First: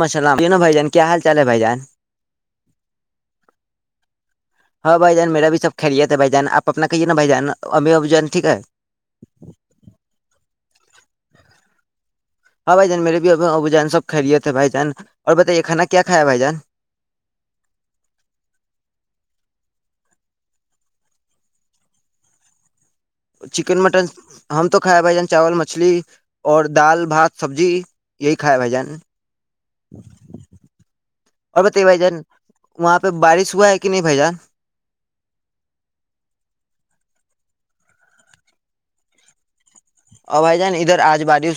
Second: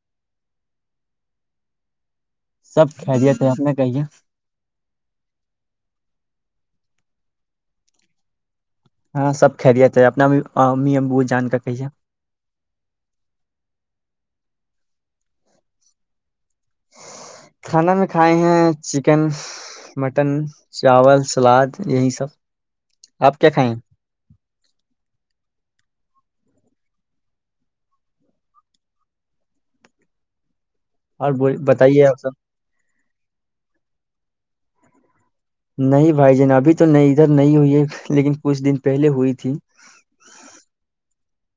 مسلام نو بھ جان کیا حال چال ہے بھائی جان سب خہرییے تھے آپ نے کہیے خریےتے بھائی جان آپ اپنا کہیے نا بھائی جان ام اب جان ٹھیک ہے ہاں سب خہرییاتے اپنا بھی م ابو جان کا کہی ہے ہاں بھائی جان میرے بھی اب جان سب کہ لیے تھے بھائی جان اور بتائیے کھانا کیا کایا بھائی جان کھانا میں کھائے ہیں چکن مٹن چاول سلاد یہی سب آپ کیا کھائیں چکن مٹن ہم تو کھیا بھائی جان چاول مچھلی اور دال بھات سبزی یہی کھایا بھائی جان بول- اور بتائیے بھائی جان آپ سب وہاں پہ بارش ہوا ہے کہ نہیں بھائی جان نہیں بھائی جان ابھی تو نہیں ادھر نہیں ہوئی ہے لیکن کچھ دن پہلے ہوئی تھی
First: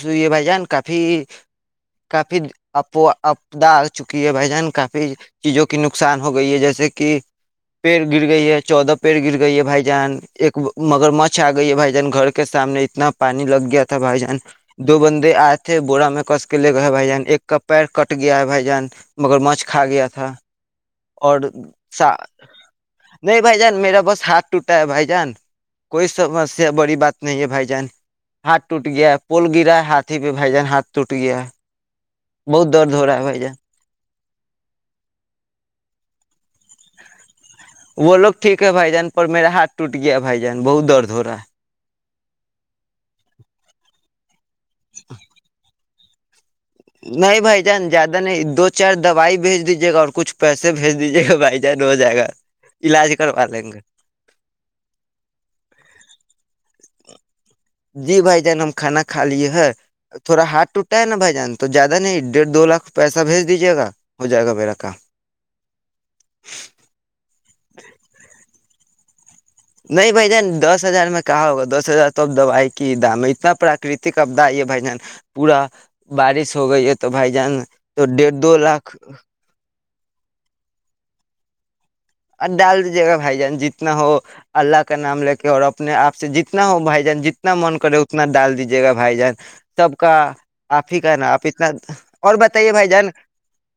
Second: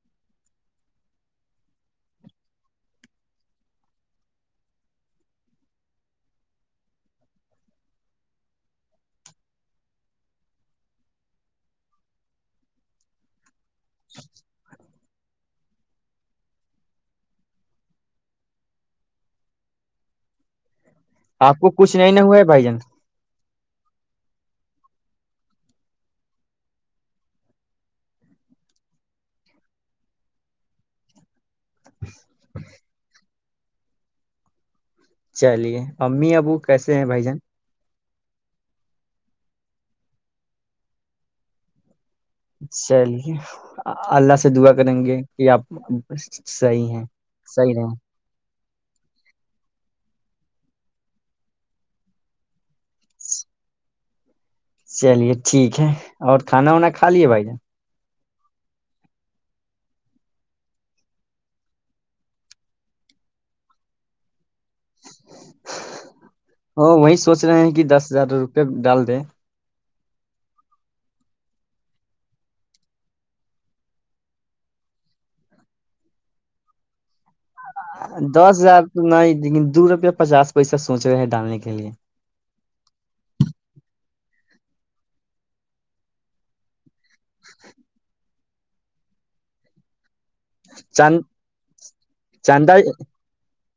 ئی بھائی جان کافی کافی آدا آ چکی ہے بھائی جان کافی چیزوں کی نقصان ہو گئی ہے جیسے کہ پیڑ گر گئی ہے چودہ پیڑ گر گئی ہے بھائی جان ایک مگر مچھ آ گئی ہے بھائی جان گھر کے سامنے اتنا پانی لگیات تھا بھائی جان دو بندے آئے تھے بورا میں کس کے لے گئے بھائی جان ایک کا پیر کٹ گیا ہے بھائی جان مگر مچ کھا گیا تھا اور آپ کو کچھ نہیں سا... ن ہوا ہے بھائی جان نہیں بھائی جان میرا بس ہاتھ ٹوٹا ہے بھائی جان کوئی سمسیا بڑی بات نہیں ہے بھائی جان ہات ٹوٹ گیا پول گرا ہاتھی پہ بھجان ہاتھ ٹٹ گیا بہت درد ہو رہا ہے بھائی جان چلیے امی ابو کیسے ہیں بھائی جان وہ لوگ ٹھیک ہے بھائی جان پر میرا ہاتھ ٹوٹ گیا بھائی جان بہت درد ہو رہا ہے چلیے اللہ سے دعا کریں گے کہ آپ [inaudible] ہیں نہیں بھائی صحیح جان رہ زیادہ نہیں دو کچ چار دوائی بھیج دیجے گا اور کچھ پیسے بھیج دیجیے گا بھائی جان ہو جائے گا علاج کروا لیں گے چلیے ٹھیک ہے اور کھانا وانا کھا لیے بھائی جان جی بھائی جان ہم کھانا کھا لیے ہے تھوڑا ہاتھ ٹوٹا ہے نا بھائی جان تو زیادہ نہیں ڈیڑھ دو لاکھ پیسہ بھیج دیجیے گا ہو جائے گا میرا کام وہی سوچ رہے ہیں کہ دس ہزار روپئے ڈال [inaudible] نہیں بھ جان دس ہزار میں کہاں ہوگا دس ہزار تو اب دوائی کی دام ہے اتنا پراکرتک آبدا ہے بھ جان پورا بارش ہو گئی ہے تو بھائی جان تو ڈیڑھ دس دو ہزار لاکھ تو نہیں لیکن دور پچاس پیسہ سوچ رہے ہیں ڈالنے کے لیے ڈال دیجیے گا بھائی جان جتنا ہو اللہ کا نام لے کے اور اپنے آپ سے جتنا ہو بھائی جتنا من کرے اتنا ڈال دیجیے گا بھائی جان سب کا آپ ہی چاند کہناا آپ اتنا اور بتائیے چاندہ بھائی جان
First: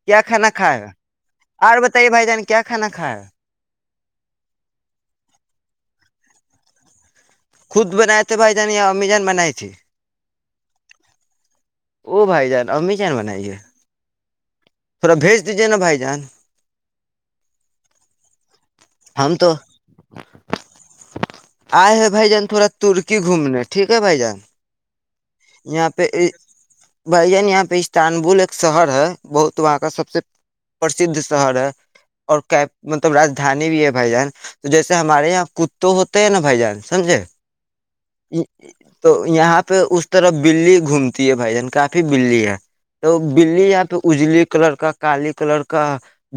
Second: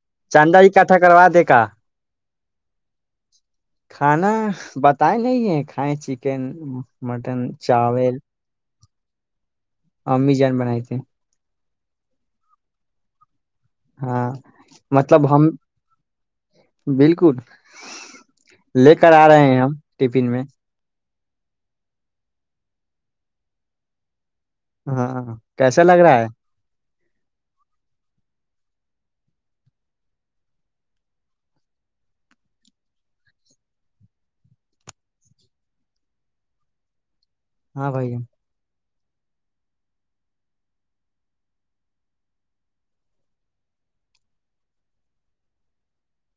کیا کھانا چاندہ کھا ہے اکٹھا کروا دے کا اور بتائیے بھائی جان کیا کھانا کھا ہے کھانا بتائے نہیں ہے کھائیں چکن مٹن خود چاول بنایا تھے بھائی جان یہ امی جان بنائے تھی [inaudible] او بھائی جان امی کیان بنائیے ہاں تھوڑا مطلب ہم بھیج دیجیے نا بھائی جان بالکل لے کر آ رہے ہیں ہم ٹفن میں آئے ہے بھائی جان تھوڑا ترکی گھومنے ٹھیک ہے بھائی جان ہاں کیسا یہاں لگ پہ رہا ہے بھائی جان یہاں پہ استنبول ایک شہر ہے بہت وہاں کا سب سے پرسدھ شہر ہے اور مطلب رجدھانی بھی ہے بھائی جان تو جیسے ہمارے یہاں کت ہوتے ہے نا بھائی جان سمجھے ہاں بائی تو یہاں پہ اس طرف بلی گھومتی ہے بھائی جان کافی بلیی ہے تو بلی یہاں پہ اجلی کلر کا کالی کلر کا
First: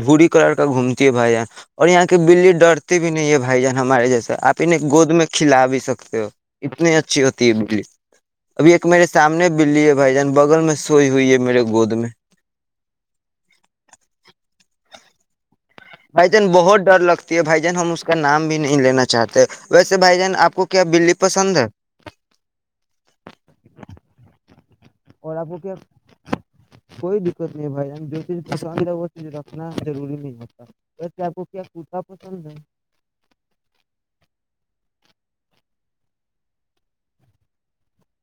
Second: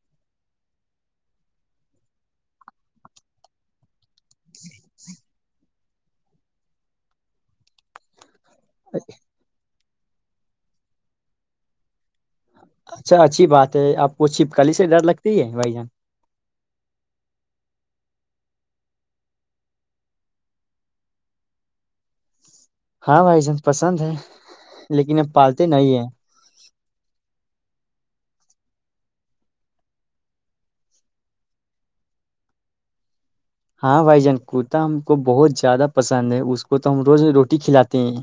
بھووری کلر کا گھومتی ہے بھائی جان اور یہاں کی بلی ڈرتی بھی نہیں ہے بھائی جان ہمارے جیسے آپ گود میں کلا بھیی سکتے ہیں تو اتنی اچھی ہوتی ہے بجلی ابھی ایک میرے سامنے بلی اب بھائی جان بغل میں سوئی ہوئی ہے میرے گود میں اچھا اچھی بات ہے آپ کو چھپکلی سے ڈر لگتی ہے بھائی جان بھائی جان بہت ڈر لگتی ہے بھائی جان ہم اس کا نام بھی نہیں لینا چاہتے ویسے بھائی جان آپ کو کیا بلی پسند ہے ہاں بھائی جان پسند ہے لیکن ا اور آپ کو پالتے کیا نہیں ہیں کوئی بھائی جو چیز پسند ہے وہ چیز رکھنا روری نہیں ہوتا وس آپ کو کیا کوتا پسند ہے ہاں بھائی جان کوتا ہم کو بہت زیادہ پسند ہے اس کو تو ہم روز روٹی کھلاتے ہیں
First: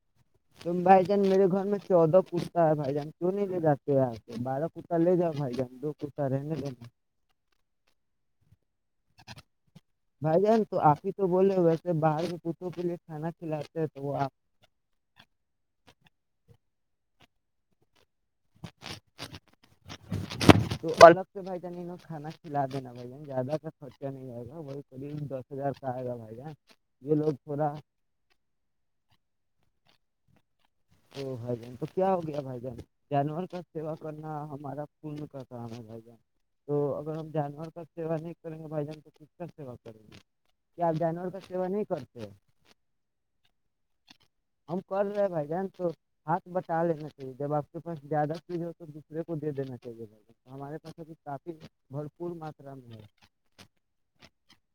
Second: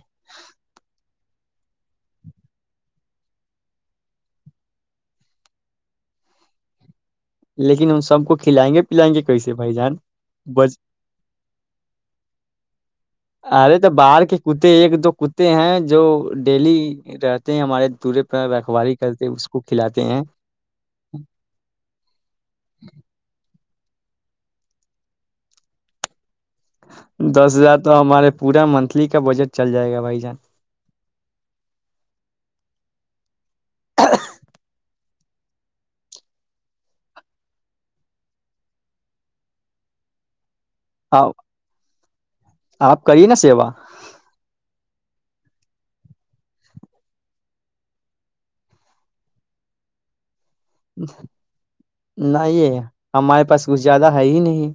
تو بھائی جان میرے گھر میں چودہ کتا ہے بھائی جان کیوں نہیں لے جاتے آ کے بارہ کرتا لے جاؤ بھائی جان دو کرتا رہنے لا لیکن ان سب کو کھلائیں گے پلائیں گے کیسے بھائی جان بھائی جان بس تو آپ ہی تو بولے ویسے باہر میں کتوں کے لیے کھانا ارے کھلاتے ہیں تو وہ باہر کے کتے ایک دو کتے ہیں جو ڈیلی رہتے ہیں ہمارے دورے پر رکھواری کرتے اس کو کھلاتے ہیں تو الگ تو بھائی جانوں کھانا کھلا دینا بھ جان زیادہ خرچہ نہیں آئےا ب قریب دس ہزار کا آئےا بھائی ج دس ہزار تو ہمارے پورا منتھلی کا بجٹ چل جائے گا وائی جان او بھائی جان تو کیا ہو گیا بھائی جان جانور کا سیوا کرنا ہمارا ک کا کام ہے بھائی جان تو اگر ہم جانور کا سیوا نہیں کریں گے بھائی جان تو کس کا سیوا کریں گے کہ آپ جانور کا سیوا نہیں کرتے آپ کریے نا سیوا ہم کر رہے بھائی ج تو ہاتھ بٹا لینا چاہیے جب آپ کے پاس زیادہ فیز ہو تو دوسرے کو دے دینا چاہیےہ نہیں ماترا یہ میں ہے ہمارے پاس کچھ زیادہ ہے ہی نہیں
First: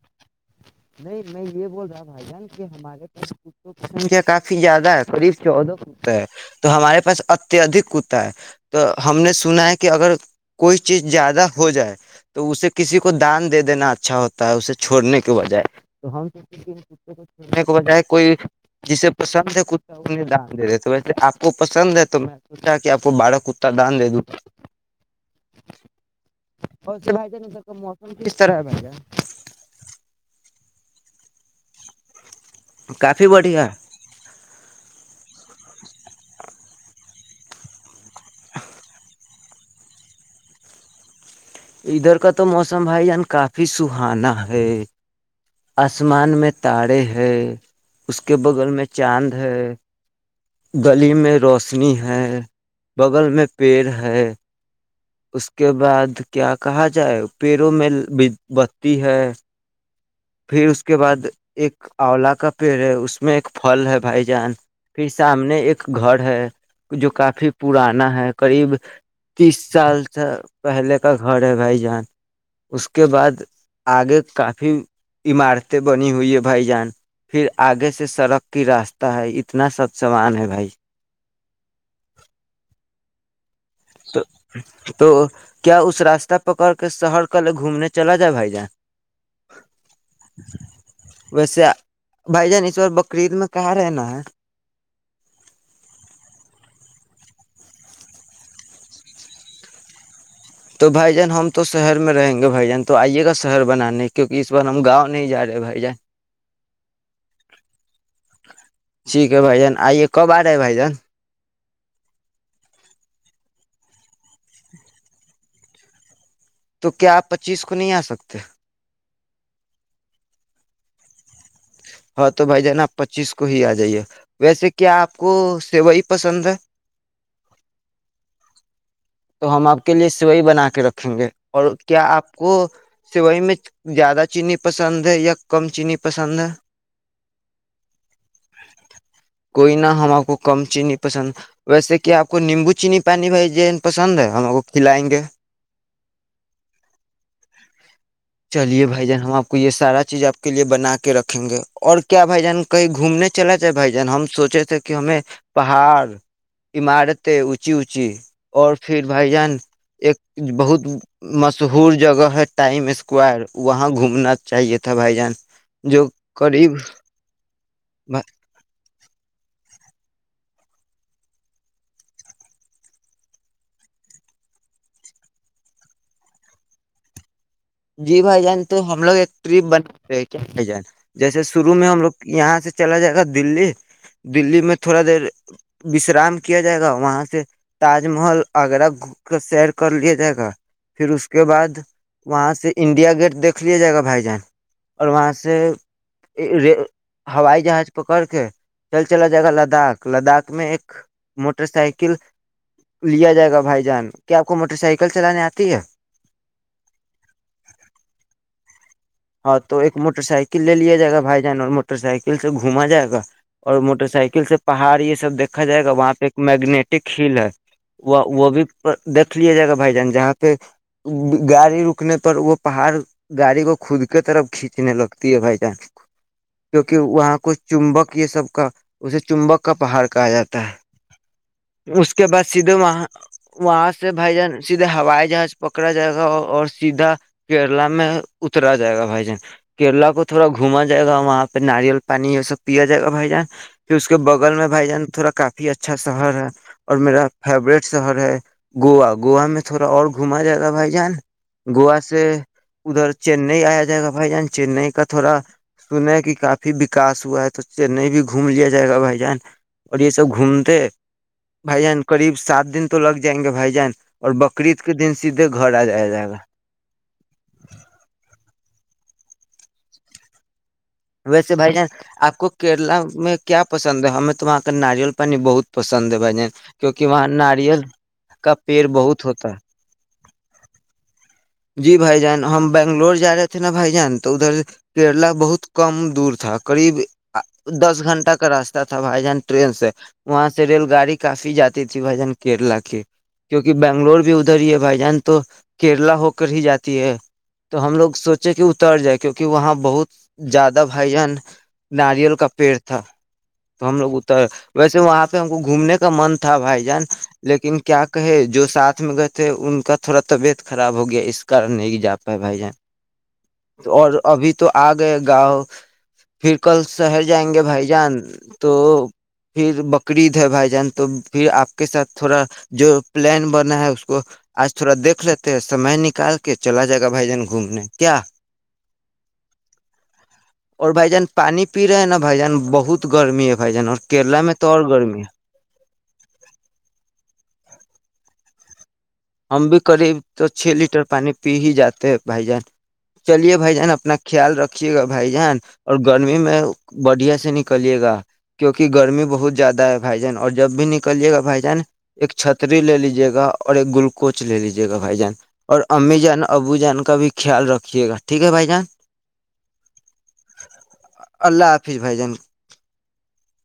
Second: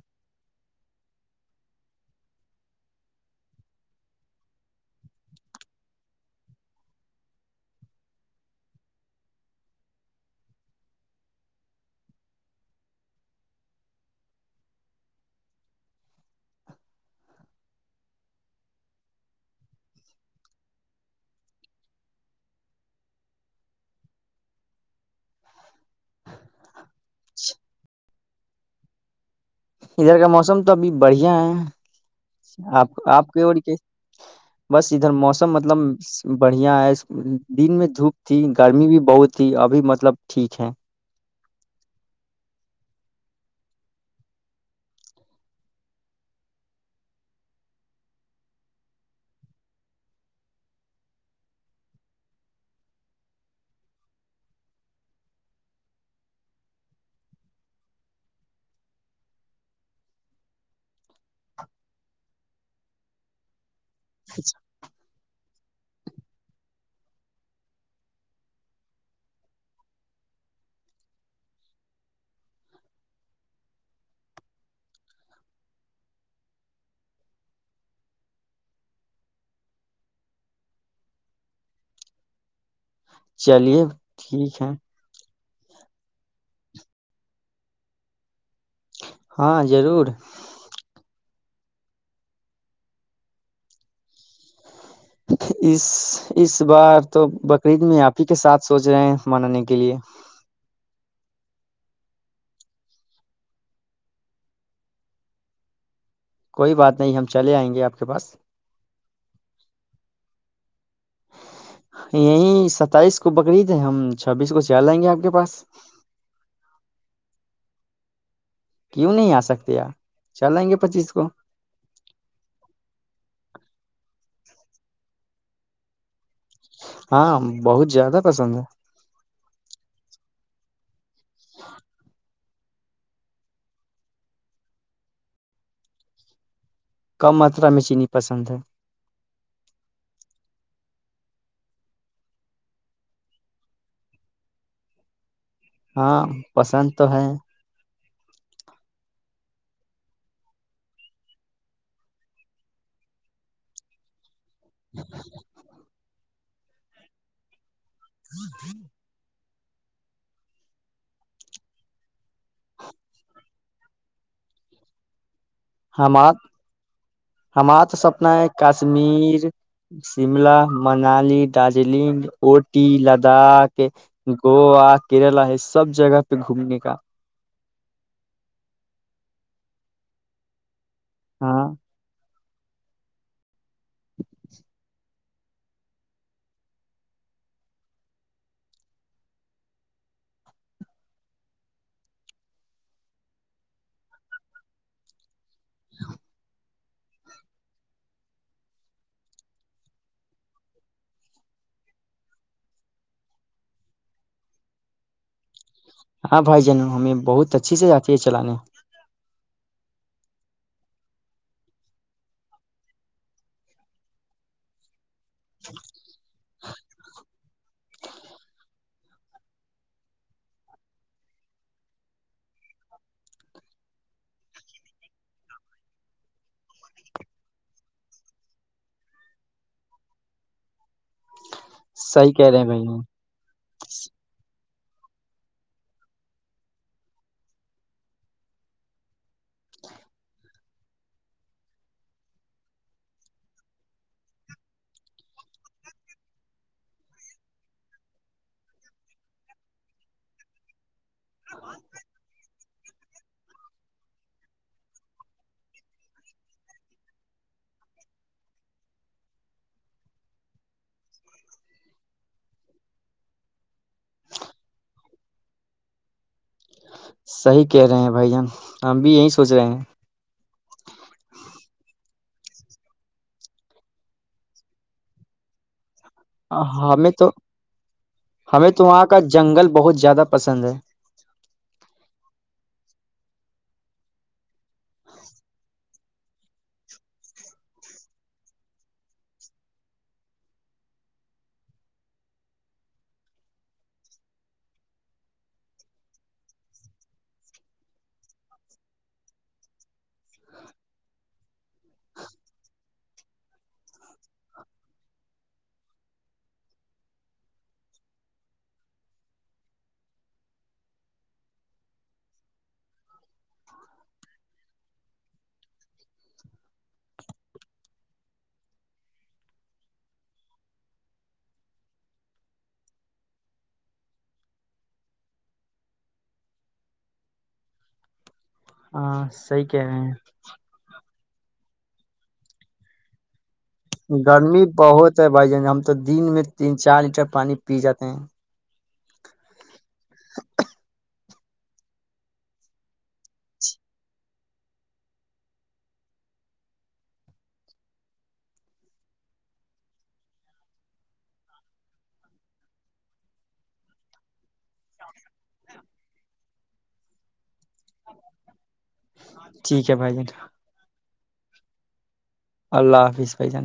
نہیں میں یہ بول رہا بھائی جان کہ ہمارے پاس کتوں کی سنکھیا کافی زیادہ ہے قریب چودہ کتا ہے تو ہمارے پاس اتیہدک کتا ہے تو ہم نے سنا ہے کہ اگر کوئی چیز زیادہ ہو جائے تو اسے کسی کو دان دے دینا اچھا ہوتا ہے اسے چھوڑنے بجائے تو ہم سوچ ک کو چھوڑنے کے بجائے کوئی جسے پسند ہے کتا انہیں دان دے دیے تو ویسے آپ کو پسند ہے تو میں سوچا کہ آپ کو بارہ کتا دان دے دوں ہو س بیتے ن س کا م کس طرح ہے بھا ادھر کا موسم تو ابھی بڑھیا ہے آپ آپ کافی کو اور بڑھیا کیا بس ادھر موسم مطلب بڑھیا ہے دن میں دھوپ تھی گرمی بھی بہت تھی ابھی مطلب ٹھیک ہے ادھر کا تو موسم بھائی جان کافی سہانا ہے آسمان میں تارے ہے اس کے بغل میں چاند ہے گلی میں روشنی ہے بغل میں پیڑ ہے اس کے بعد کیا کہا جائے پیروں میں بتی ہے پھر اس کے بعد ایک آولا کا پیڑ ہے اس میں ایک پھل ہے بھائی جان پھر سامنے ایک گھر ہے جو کافی پرانا ہے قریب تیس سال سے پہلے کا گھر ہے بھائی جان اس کے بعد آگے کافی عمارتیں بنی ہوئی ہیں بھائی جان پھر آگے سے سڑک کی راستہ ہے اتنا سب سامان ہے بھائی چلیے تو ٹھیک ہے تو کیا اس راستہ پکڑ کے شہر کل گھومنے چلا جائے بھائی جان ہاں ضرور ویسے بھائی جان ایشور بقرید میں کہاں رہنا ہے اس اس بار تو بقرعید میں آپ ہی کے ساتھ سوچ رہے ہیں منے کے لیے تو بھائی جان ہم تو شہر میں رہیں گے بھائی جان تو آئیے گا شہر بنانے کیونکہ اس بار ہم گاؤں نہیں جا رہے بھائی جان کوئی بات نہیں ہم چلے آئیں گے آپ کے پاس ٹھیک ہے بھائی جان آئیے کب آ بھائی جان یہی ستائیس کو بقرریید ہے ہم چھبیس کو چیا لیں گے آپ کے پاس تو کیا آپ پچیس کو نہیں آ سکتے کیوں نہیں آ سکتے پ چل آائیں گے پچیس کو ہاں تو بھائی جان آپ پچیس کو ہی آ جائیے ویسے کیا آپ کو سیوئی پسند ہے ہاں بہت زیادہ پسند ہے تو ہم آپ کے لیے سیوئئی بنا کے رکھیں گے اور کیا آپ کو سیوئی میں زیادہ چینی پسند ہے یا کم چینی پسند ہے کم ماترا میں چینی پسند ہے کوئی نہ ہم آپ کو کم چینی پسند ویسے کہ آپ کو نیمبو چینی پانی بھائی ج پسند ہے ہم کو کھلائیں گے ہاں پسند تو ہے چلیے بھائی جان ہم آپ یہ سارا چیز آپ کے لیے بنا کے رکھیں گے اور کیا بھائی جان کہیں گھومنے چلا جائے بھائی جان ہم سوچ چ تھے کہ ہمیں پہاڑ عمارتچ اچی اچی اور پھر بھائی جان ایک بہت مشہور جگہ ہے ٹائم اسکوائر وہاں گھومنا چاہیے تھا بھائی جان جو ہمار قریب ہمارا تو سپنا ہے کشمیر شملہ منالی دارجلنگ اٹی لداخ گووا کیرلا یہ سب جگہ پہ گھومنے کا جی بھائی جان تو ہم لوگ ایک ٹرپ بنے کیا بھائی جان جیسے ہاں شروع میں ہم لوگ یہاں سے چلا جائے گا دللی دللی میں تھوڑا دیر وشرام کیا جائے گا وہاں سے تاج محل آگرہ گ کر سیر کر لیا جائے گا پھر اس کے بعد وہاں سے انڈیا گیٹ دیکھ لیا جائے گا بھائی جان اور وہاں سے ر ہوائی جہاز پکڑ کے چل چلا جائے گا لداخ لداخ میں ایک موٹر سائیکل لیا جائے گا بھائی جان کیا آپ کو موٹر سائیکل چلانے آتی ہے ہاں بھائی جن ہمیں بہت اچھی سے جاتی ہے چلانے ہاں تو ایک موٹر سائیکل لے لیا جائے گا بھائی جان اور موٹر سائیکل سے گھوما جائے گا اور موٹر سائیکل سے پہاڑی سب دیکا جائے گ وہاں پہ میگنیٹک ہیل ہے وہ وہ بھی دیکھ لیا جائے گا بھائی جان جہاں پہ گاڑی رکنے پر وہ پہاڑ گاڑی کو خود کی طرف کھینچنے لگتی ہے بھائی جان کیونکہ وہاں کو چمبک یہ سب کا اسے چمبک کا پہاڑ کہا جاتا ہے اس کے صحیح بعد کہہ رہے ہیں سیدھے بھائی جان وہاں وہاں سے بھائی جان سیدھے ہوائی جہاز پکڑا جائے گا اور سیدھا کیرلا میں اترا جائے گا بھائی جان کیرلا کو تھوڑا گھوما جائے گا وہاں پہ ناریل پانی یہ سب پیا جائے گا بھائی جان پھر اس کے بغل میں بھائی جان تھوڑا کافی اچھا شہر ہے اور میرا فیوریٹ شہر ہے گوا گوا میں تھوڑا اور گھوما جائے گا بھائی جان گوا سے ادھر چنئی آیا جائے گا بھائی جان چنئی کا تھوڑا سنا ہے کہ کافی وکاس ہوا ہے تو چنئی بھی گھوم لیا جائے گا بھائی جان اور یہ سب گھومتے بھائی جان قریب سات دن تو لگ جائیں گے بھائی جان اور بقرریید کے دن سیدھے گھر آ جایا جائے گا صحیح کہہ رہے ہیں بھائی جان ہم بھی یہی سوچ رہے ہیں ویسے بھائی جان آپ کو کیرلا میں کیا پسند ہے ہمیں تو وہاں کا ناریل پانی بہت پسند ہے بھائی جان کیونکہ ہمیں وہاں تو ناریل کا ہمیں تو پیڑ وہاں کا بہت ہوتا جنگل بہت زیادہ پسند ہے جی بھائی جان ہم بنگلور جا رہے تھے نا بھائی جان تو ادھر کیرلا بہت کم دور تھا قریب دس گھنٹہ کا راستہ تھا بھائی جان ٹرین سے وہاں سے ریل گاڑی کافی جاتی تھی بھائی جان کیرلا کی کیونکہ بنگلور بھی ادھر ہی ہے بھائی جان تو کیرلا ہو ہی جاتی ہے تو ہم لوگ سوچے کہ اتر جائے کیوںکہ وہاں بہت زیادہ بھائی جان ناریل کا پیڑ تھا تو ہم لوگ اتر ویسے وہاں پہ ہم کو گھومنے کا من تھا بھائی جان لیکن کیا کہے جو ساتھ میں گئے تھے ان کا تھوڑا طبیعت خراب ہو گیا نہیں جا پائے بھائی جان اور ابھی تو آ گئے گاؤں پھر کل شہر جائیں گے بھائی جان تو پھر بکرید ہے بھائی جان تو پھر آپ کے ساتھ تھوڑا جو پلان بنا ہے اس کو آج تھوڑا دیکھ لیتے ہیں سمے نک نکال کے چلا جائے گا بھائی جان گھومنے کیا ہاں سی کہ رہے ہیں اور بھائی جان پانی پی رہے ہے نا بھائی جان بہت گرمی ہے بھائی جان اور کیرلا میں گرمی تو اور بہت گرمی ہے بھائی جان ہم تو دن میں تین چار لیٹر پانی پی جاتے ہیں ہم بھی قریب تو چھ لیٹر پانی پی ہی جاتے ہیں بھائی جان چلیے بھائی جان اپنا خیال رکھیے گا بھائی جان اور گرمی میں بڑھیا سے نکلیے گا کیونکہ گرمی بہت زیادہ ہے بھائی جان اور جب بھی نکلیے گا بھائی جان ایک چھتری لے لیجیے گا اور ایک گلک کوچ لے لیجیے گا بھائی جان اور امی جان ابو جان کا بھی خیال رکھیے گا ٹھیک ہے بھائی جان ٹھیک ہے بھائی اللہ حافظ بھائی جان اللہ حافظ بھائی جان